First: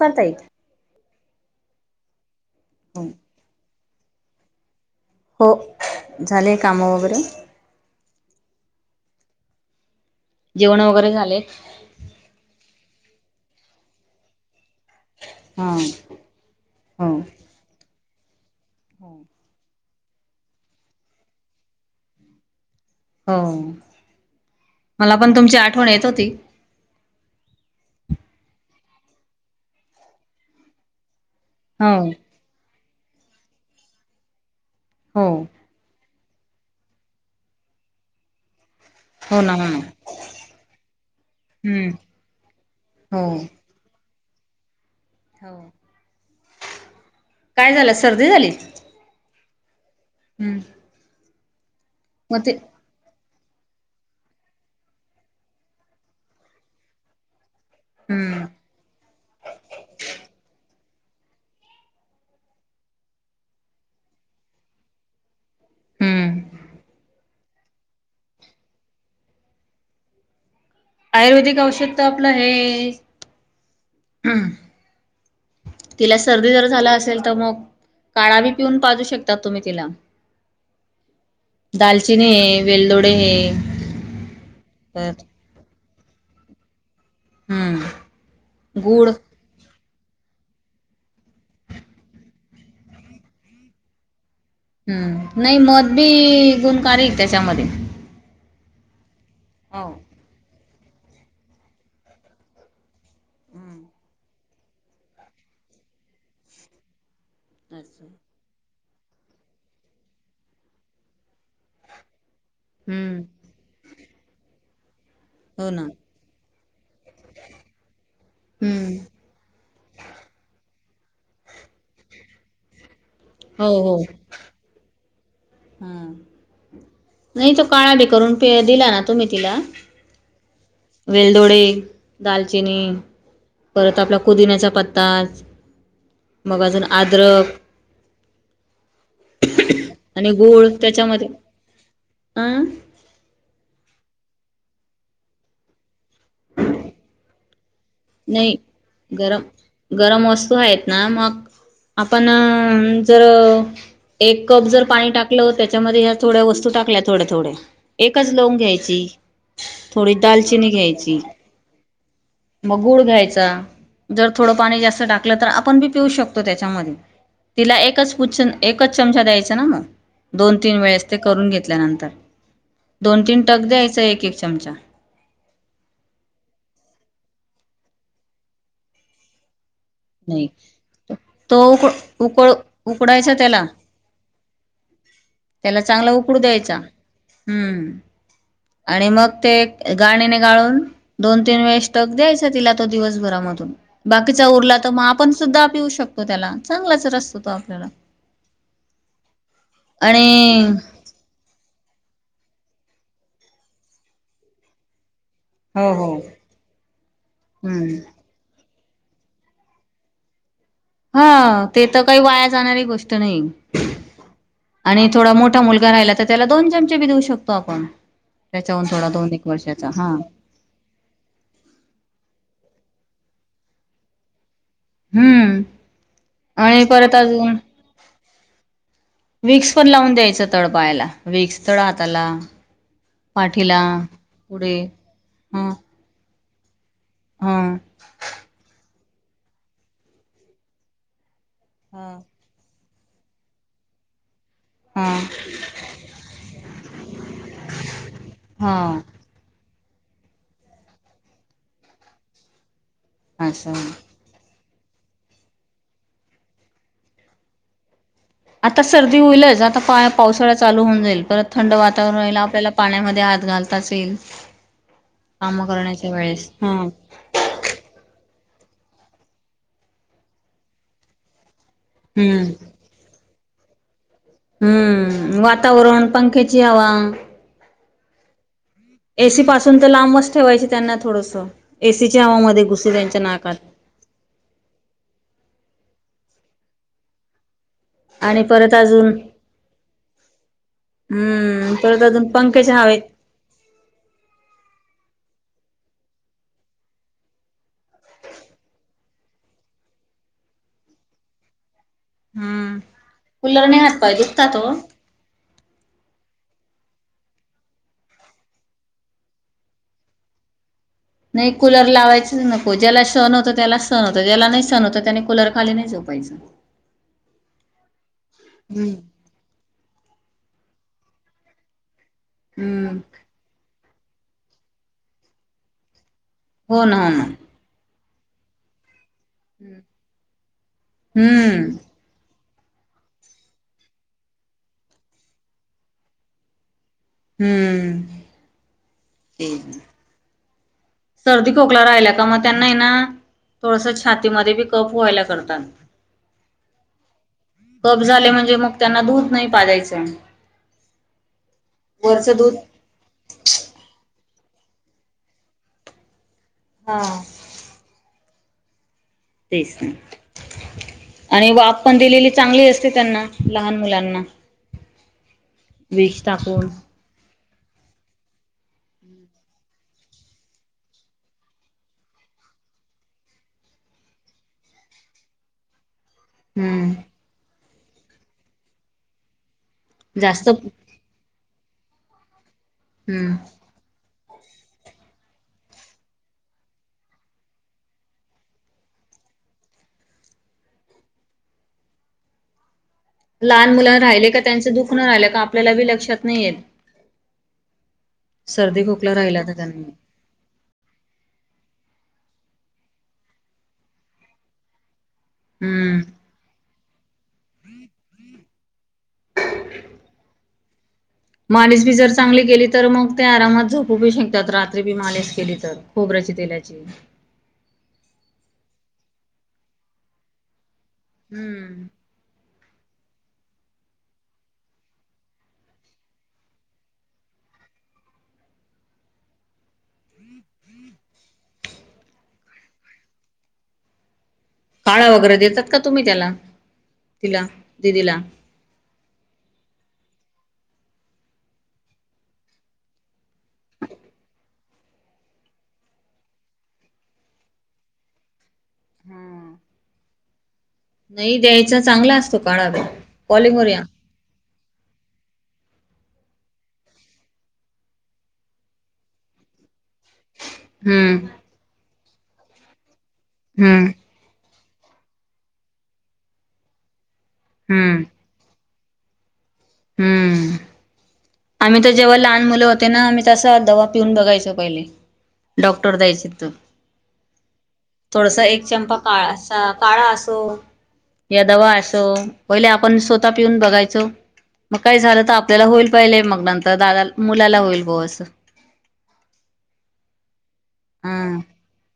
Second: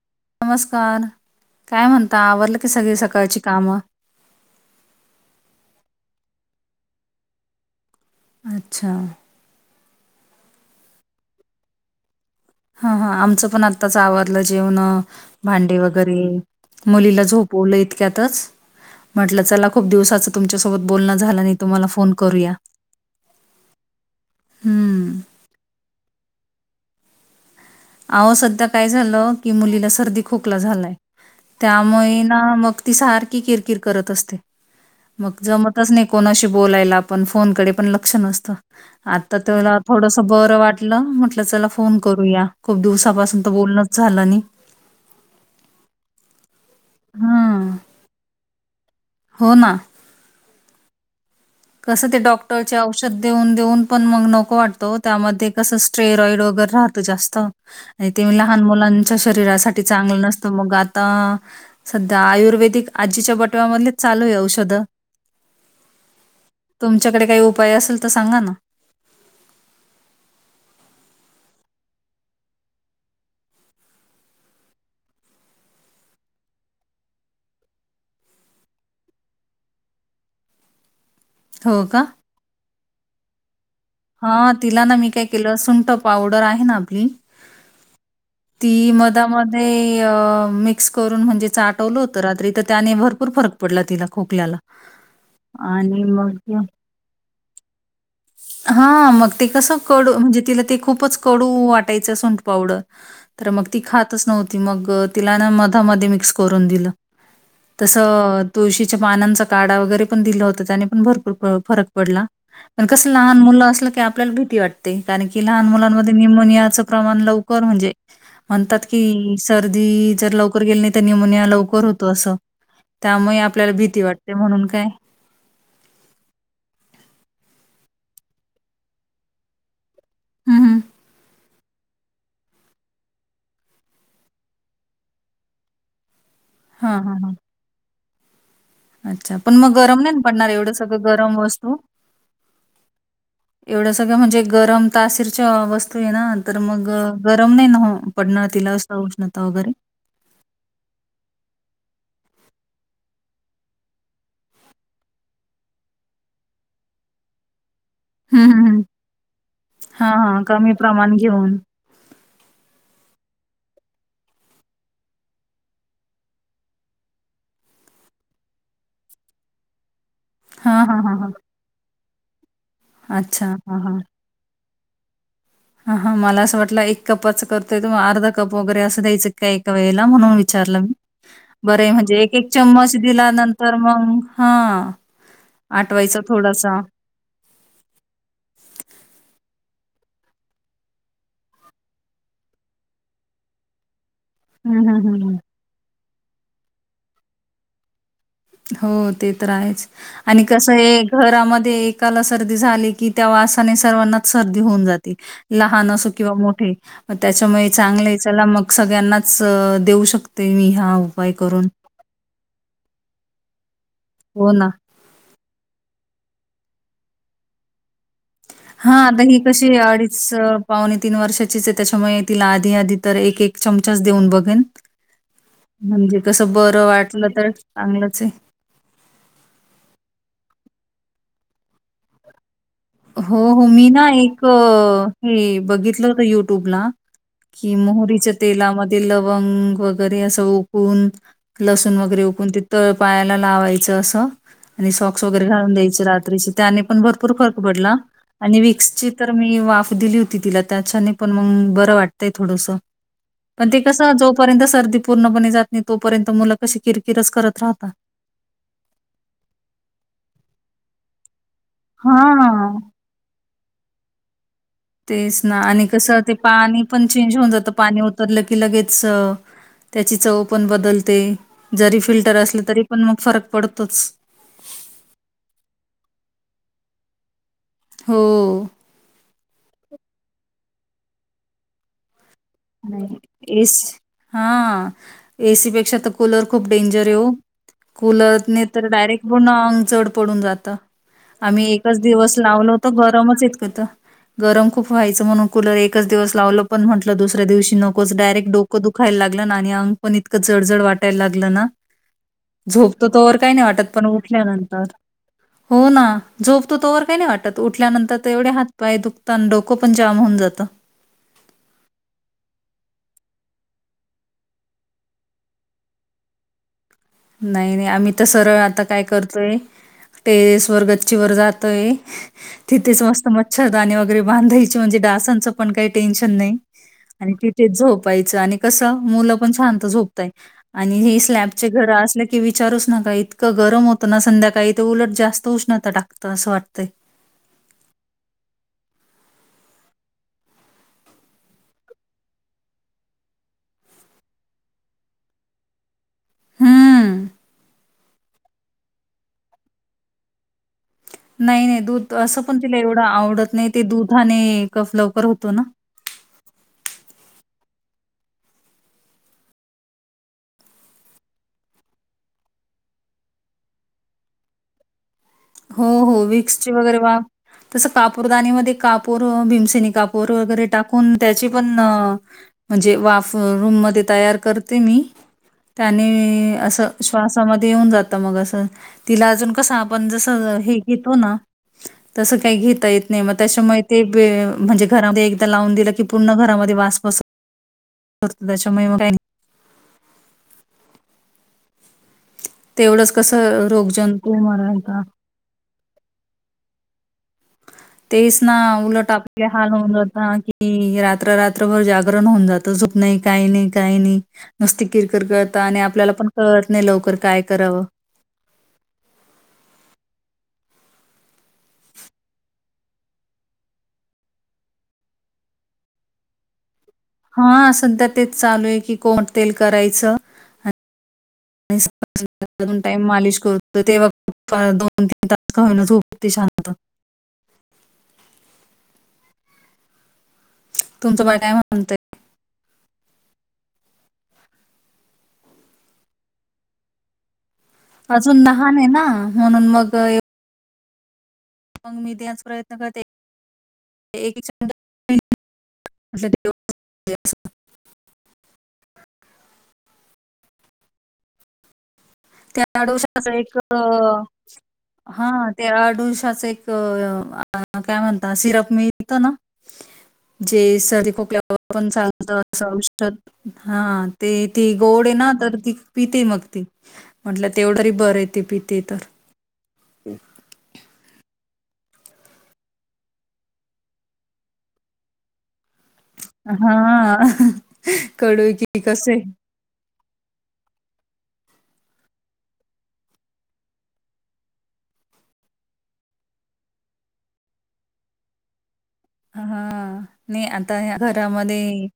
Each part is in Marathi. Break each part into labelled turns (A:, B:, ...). A: कर ताई
B: नमस्कार काय म्हणता आवरडलं की सगळी सकाळची कामं
A: हो झाले काम वगैरे
B: अच्छा
A: जेवण वगैरे झाले
B: ह हा आमचं पण आत्ताच आवजलं जेवण
A: हा
B: भांडे वगैरे
A: हो
B: मुलीला झोपवलं इतक्यातच
A: हो
B: म्हटलं चला खूप दिवसाच तुमच्यासोबत बोलणं झालं नाही तुम्हाला फोन करूया
A: हो मला
B: हं.
A: पण तुमची आठवण येत होती
B: अहं सध्या काय झालं की मुलीला सर्दी खोकला झालाय
A: हो
B: त्यामुळे ना मग ती सारखी किरकिर करत असते
A: हो
B: मग जमतच नाही कोणाशी बोलायला आपण फोनकडे पण लक्ष नसतो आता
A: हो ना हो
B: तुला
A: ना
B: थोडस बरं वाटलं म्हटलं त्याला
A: हम्म
B: फोन करूया खूप
A: हो
B: दिवसापासून तर बोलणच झालं नाही हां.
A: काय झालं सर्दी झाली
B: हो ना
A: हम्म
B: कसं ते डॉक्टर औषध देऊन देऊन पण मग नको वाटतो त्यामध्ये कसं स्टेरॉइड वगैरे राहतं जास्त आणि ते
A: हम्म
B: लहान मुलांच्या शरीरासाठी चांगलं नसतं मग आ अ सध्या आयुर्वेदिक आजीच्या बटव्यामधले चालू आहे औषध
A: हम्म
B: तुमच्याकडे काही उपाय असेल तर सांगा ना
A: आयुर्वेदिक औषध तर आपलं हे हम् तिला सर्दी जर झाला असेल तर मग काढा बी पिऊन पाजू शकतात तुम्ही तिला
B: हो
A: दालचिनी है वेलदोडे है
B: हा तिला ना मी काय केलं सुंट पावडर आहे ना आपी
A: हम्म
B: ती
A: गुड
B: मधामध्ये मिक्स करून म्हणजे चाटवलं होत रात्री तर त्याने भरपूर फरक पडला तिला खूप
A: हम्म नाही मध बी गुणकारी त्याच्यामध्ये
B: हा मग ते कसं
A: हो
B: कडू म्हणजे तिला ते खूपच कडू वाटायचं सुंठ पावडर तर मग ती
A: हम्म
B: खातच नव्हती मग तिला मधामध्ये मध्ये मिक्स करून दिल
A: अच्छा
B: तुळशीच्या पानांचा काढा वगैरे पण दिला होता त्याने पण भरपूर फरक पडला पण कस
A: हम्म
B: लहान मुलं आपल्याला भीती वाटते कारण की लहान
A: हो ना
B: मुलांमध्ये न्युमोनिया प्रमाण लवकर म्हणजे म्हणतात
A: हम्म
B: की सर्दी जर लवकर गेली नाही निमोनिया लवकर होतो असं त्यामुळे आपल्याला भीती वाटते म्हणून काय
A: हम नाही तो काळा बी करून प दिला ना तुम्ही तिला
B: हं, हं.
A: वेलदोडे दालचिनी परत आपला पुुदिन्याचा पत्ता मग अजून
B: हा हा ह
A: अद्रक
B: अच्छा पण मग गरम नाही
A: आणि
B: पडणार
A: गूळ
B: एवढ सगळं
A: त्याच्यामध्ये
B: गरम वस्तू
A: अं
B: एवढ सगळं म्हणजे गरम तासरच्या वस्तू आहे ना तर मग गरम नाही न
A: नाही गरम गरम वस्तू आहेत ना मग आपण जर एक कप जर पाणी टाकलं त्याच्यामध्ये ह्या थोड्या वस्तू टाकल्या थोडे थोडे एकच
B: हं,
A: लोंग
B: हं, हं.
A: घ्यायची
B: हां,
A: थोडी
B: हां.
A: दालचिनी
B: कमी प्रमाण
A: घ्यायची
B: घेऊन.
A: गुड घ्यायचा जर थोडं पाणी जास्त टाकलं तर आपण बी पिऊ शकतो त्याच्यामध्ये तिला एकच बुच्चन एकच चमचा द्यायचा मग दोन तीन
B: हां, हां,
A: वेळेस
B: हां,
A: ते
B: हां.
A: करून घेतल्यानंतर दोन तीन
B: अच्छा.
A: टक द्यायचा एक एक चमचा
B: हा हा मला असं वाटलं एक कपाच करतोय, तो अर्धा कप वगैरे असं द्याययं का काही? तो येला म्हणून
A: नाही
B: विचारलं
A: तो उक
B: बरे म्हणजे एक एक
A: उकळ
B: चम्मच दिला
A: उकडायचा त्याला
B: नंतर मग हा
A: त्याला चांगला उकडू द्यायचा हम आणि मग ते गाळणीने गाळून दोन तीन वेळ स्टक द्यायचा तिला तो दिवसभरामधून बाकीचा
B: हं,
A: उरला तर मग
B: हं,
A: आपण
B: हं.
A: सुद्धा पिऊ शकतो त्याला चांगलाच रस तो आपल्याला
B: हो ते तर आहेच आणि कस हे घरामध्ये एकाला सर्दी झाली की त्या वासाने सर्वांना सर्दी होऊन जाते. लहान
A: हो
B: असो
A: हो
B: किंवा मोठे त्याच्यामुळे
A: हम्म
B: चांगले त्याला मग सगळ्यांनाच देऊ शकते. मी
A: हा
B: उपाय करून.
A: ते तर काही वाया जाणारी गोष्ट नाही.
B: हो ना.
A: आणि थोडा मोठा मुलगा राहिला तर त्याला दोन चमचे बी देऊ शकतो आपण [unintelligible]
B: हा आता ही
A: एक
B: कशी
A: वर्षाचा हा
B: अडीच पावणे तीन वर्षाचीच आहे त्याच्यामुळे तिला आधी आधी तर एक एक चमचाच देऊन बघीन.
A: हम्म
B: म्हणजे कस
A: आणि
B: बरं
A: परत
B: वाटलं तर
A: अजून
B: चांगलंच आहे.
A: विक्स पण लावून द्यायचं तळ पायला विक्स तळ हाताला
B: हो हो
A: पाठीला
B: मी ना एक
A: पुढे
B: हे
A: हं
B: बघितलं होत युट्यूब ला कि
A: हं
B: मोहरीच्या तेलामध्ये लवंग वगैरे असं ओकून लसूण
A: हा.
B: वगैरे उकळून ते तळ पायाला लावायचं असं आणि
A: हां
B: सॉक्स वगैरे घालून द्यायचे रात्रीचे त्याने पण भरपूर फरक उघडला ला आणि विक्स
A: हां
B: ची तर मी वाफ दिली होती तिला त्याच्याने पण मग बरं वाटतंय थोडस पण
A: असं
B: ते कस जोपर्यंत सर्दी पूर्णपणे जात नाही तोपर्यंत मुलं कशी किरकिरच करत राहतात
A: आता सर्दी होईलच आता पा पावसाळा चालू होऊन जाईल परत थंड वातावरण होईल आपल्याला
B: हां.
A: पाण्यामध्ये हात घालताच येईल.
B: तेच ना
A: काम
B: आणि
A: करण्याच्या
B: कसं ते
A: वेळेस
B: पाणी
A: हं
B: पण चेंज होऊन जातं पाणी उतरलं की की लगेच त्याची चव पण बदलते. जरी फिल्टर
A: हम्म
B: असलं तरी पण मग फरक पडतोच.
A: हम्म वातावरण पंख्याची हवा
B: हो
A: एसी पासून तर लांबच ठेवायची त्यांना थोडस एसी
B: एस हा एसी बे ते आता कूलर खूप डेंजर ये हो
A: आणि
B: कुलरने
A: परत
B: तर
A: अजून
B: डायरेक्ट पण अंग जड पडून जातं. आम्ही
A: हम्म
B: एकच
A: परत अजून
B: दिवस लावलो
A: पंख्याच्या
B: होत
A: हवेत
B: गरमचं येत होतं गरम खूप व्हायचं म्हणून कूलर एकच दिवस लावलं पण म्हटलं दुस दुसऱ्या दिवशी नकोच डायरेक्ट डोकं दुखायला लागलं आणि अंग पण इतकं जडजड वाटायला लागलं ना
A: हम्म
B: झोपतो तोवर काही नाही
A: कुलरने
B: वाटत
A: हात
B: पण
A: पाय दुखतात ओ
B: उठल्यानंतर हो ना झोप त तोवर काही नाही वाटत उठल्यानंतर तर एवढे हात पाय दुखतान डोकं पण जाम होऊन जातं.
A: नाही कुलर लावायचंच नको ज्याला सहन होत त्याला सहन होत ज्याला नाही सहन होत त्याने कूलर खाली नाही जाऊ पैसा
B: नाही नाही आम्ही तर सरळ आता काय करतोय टेरेस वर गच्चीवर जातोय
A: हम्म
B: तिथेच मस्त मच्छरदानी वगैरे बांधायचे म्हणजे डासांचं पण काही टेन्शन नाही
A: हो ना हो ना
B: आणि तिथ झोपायचं आणि कसं मुलं पण शांत झोपताय आणि हे स्लॅबचे
A: हम्म
B: घरं असलं की विचारूच नका इतकं गरम होतं ना संध्याकाळी ते उलट जास्त उष्णता टाकतंय असं वाटतंय.
A: हम्म सर्दी खोकला राहिल्या का मग त्यांना ना, थोडस छातीमध्ये बी कप व्हायला करतात.
B: हं.
A: कप झाले म्हणजे मग त्यांना दूध नाही पाजयचंय.
B: नाही नाही दूध असं पण तिला एवढं आवडत नाही ते दुधाने, लवकर होतो ना,
A: हा. तेच ना. आणि वाफ पण दिलेली चांगली असते त्यांना लहान मुलांना.
B: हो हो
A: विष
B: विक्स
A: टाकून
B: ची वगैरे वा. तसं कापूरदानीमध्ये कापूर भीमसेनी कापूर वगैरे टाकून त्याचे पण. म्हणजे वाफ रूम मध्ये तयार करते मी,
A: [inaudible]
B: अस
A: हम्म
B: श्वासा मध्ये येऊन जात तिला अजून कस
A: जास्त
B: हे घेतो ना तस काही घेता येत नाही मग
A: हम्म
B: त्याच्यामुळे म्हणजे घरामध्ये एकदा लावून दिलं की पूर्ण घरामध्ये वास बस होत त्याच्यामुळे मग काही. तेवढंच कसं
A: लहान मुला राहिले
B: रोगजंतू
A: का त्यांचं
B: मरण
A: दुःख न राहिलं का आपल्याला बी लक्षात नाहीय.
B: तेच ना उलट आपला
A: तर
B: हाल
A: त्यांनी
B: होऊन जहत की रात्र रात्रभर जाग ऊन जात झप नाही काही नाही काही नाही नुसती किरक कळत आणि
A: हम्म.
B: आपल्याला पण कळत. लवकर काय करावं.
A: [unintelligible] मालीश बी जर चांगली केली तर मग ते आरामात झोपू बी शकत्यात रात्री बी मालीश केली तर खोबरेल च्या तेलाची,
B: हा अस तर तेच चालू आहे की कोणत्या
A: हम्म,
B: दोन टाइम मालिश करतो तेव्हा कुठं दोन तीन तास झोपतो शांत
A: हो, [inaudible]
B: तुमचं बाळ काय म्हणतय.
A: डाळ वगैरे देतात का तुम्ही त्याला तिला. दिदीला
B: अजून लहान आहे ना म्हणून मग, मग मी त्याच प्रयत्न करते. एक चमचा तरी रोज द्यायच.
A: हम्म, नाही द्यायचा चांगला अस,
B: त्या आडूळश्याचा अस एक हा त्या आडूश्याचा अस एक काय म्हणतात सिरप मिळतो ना, जे सर्दी
A: हम्म
B: खोकल्यावर पण चालत अस औषध
A: हम्म
B: हा तेच ना. ती गोड आहे ना तर ती पित मग ती म्हटलं तेवढं तरी
A: हम्म
B: बर आहे ती पि ते तर [inaudible]
A: हम्म. आम्ही तर जेव्हा लहान मुलं होते ना आम्ही तसा दवा पिऊन बघायचो पहिले डॉक्टर द्यायचे तो
B: हां,
A: थोडसा
B: कळू
A: एक
B: की
A: चंपा
B: कसे
A: काळा सा काळा असो या दवा असो पहिले आपण स्वतः पिऊन बघायचो. मग काही झालं तर आपल्याला होईल पहिले मग नंतर दादाला मुलाला होईल हो अस
B: हा नाही आता हे
A: हा
B: घरामध्ये,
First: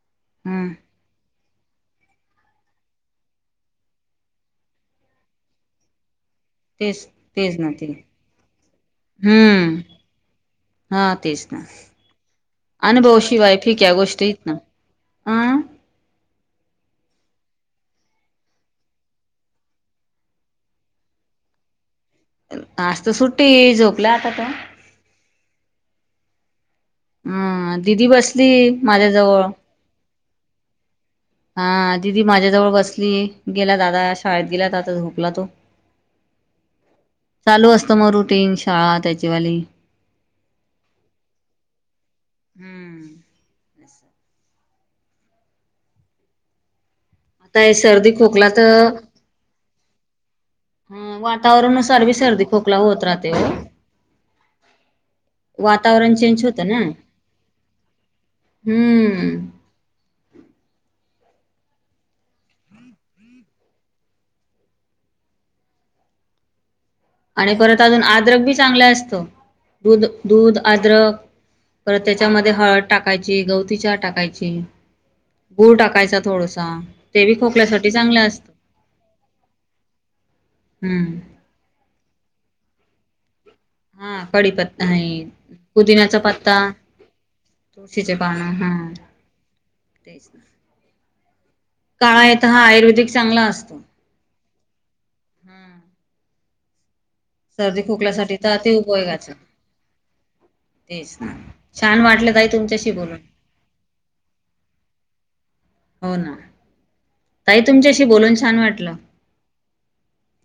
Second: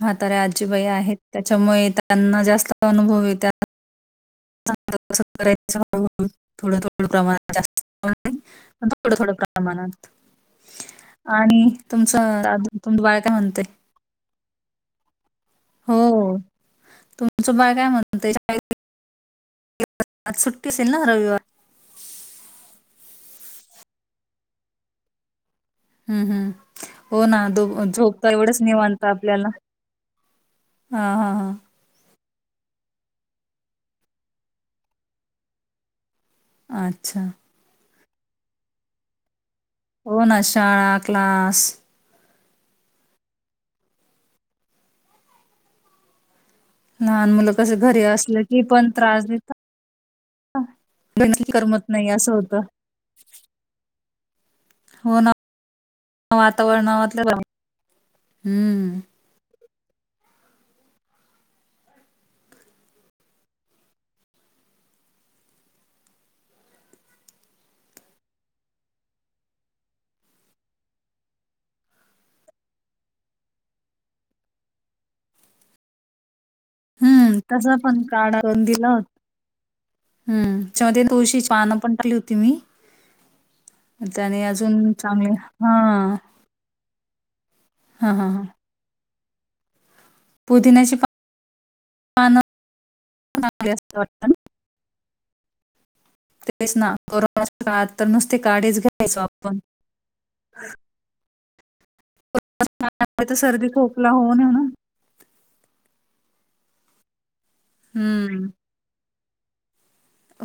B: म्हातार्या
A: हम्म
B: आजीबाई आहेत त्याच्यामुळे त्यांना जास्त अनुभव आहेत. [unintelligible] थोडं
A: तेच
B: थोडं प्रमाणात
A: तेच ना
B: जास्त
A: ते
B: नाही पण थोडं थोडं
A: हम्म
B: प्रमाणात,
A: हा तेच ना
B: आणि तुमचं दादू तुमचं बाळ काय म्हणतय.
A: हम,
B: हो तुमचं बाळ काय म्हणतय शाळेला गेलय. आज सुट्टी असेल ना रविवार
A: आज तर सुट्टी झोपला आता तो
B: हम्म हम्म हो ना दो
A: हा दिदी
B: झोपत
A: बसली
B: एवढंच निवांत
A: माझ्या जवळ
B: आपल्याला हा हां हां
A: ती माझ्याजवळ बसली गेला दादा शाळेत गेला दादा झोपला आता तो
B: अच्छा
A: तर म रुटीन शाळा त्याचीवाली
B: हो ना शाळा क्लास
A: हम्म
B: लहान मुलं
A: आता
B: कस
A: हे
B: घरी
A: सर्दी
B: असलं
A: खोकला
B: की पण त्रास देता
A: हा
B: करमत
A: वातावरणानुसार
B: नाही
A: बी
B: असं
A: सर्दी
B: होतं.
A: खोखला होत राहतय हो
B: हो ना
A: वातावरण चेंज होतं ना
B: वातावरणातलं हं,
A: हम्म आणि परत अजून आद्रक बी चांगलं असतं दूध दूध आद्रक परत त्याच्यामध्ये हळद टाकायची गवती चहा टाकायची गूळ टाकायचा थोडस
B: हम्म तस पण काढा करून दिला होता हम्म त्यामध्ये
A: हम्म
B: तुळशीची पानं पण टाकली होती मी
A: हा
B: त्याने
A: कडी पत्ता
B: अजून
A: हे.
B: चांगले हां.
A: पुदिन्याचा पत्ता तुळशीचे
B: हां, हां, हां.
A: पानं हा तेच
B: पुदिन्याची
A: काळा
B: पानं
A: येतं हा आयुर्वेदिक चांगला
B: चांगली
A: असतो
B: असतात वाटतं ना?
A: हम्म
B: तेच ना कोनाच्या
A: सर्दी
B: काळात तर
A: खोकल्यासाठी
B: नुसते
A: अति
B: काढच घ्यायचो
A: उपयोगाचं
B: आपण
A: लं काई तुमच्याशी बोलून
B: आता सर्दी खोकला होऊ नये ना
A: हो ना काही तुमच्याशी बोलून
B: हम्म
A: छान वाटलं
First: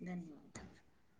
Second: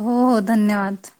B: हो हो धन्यवाद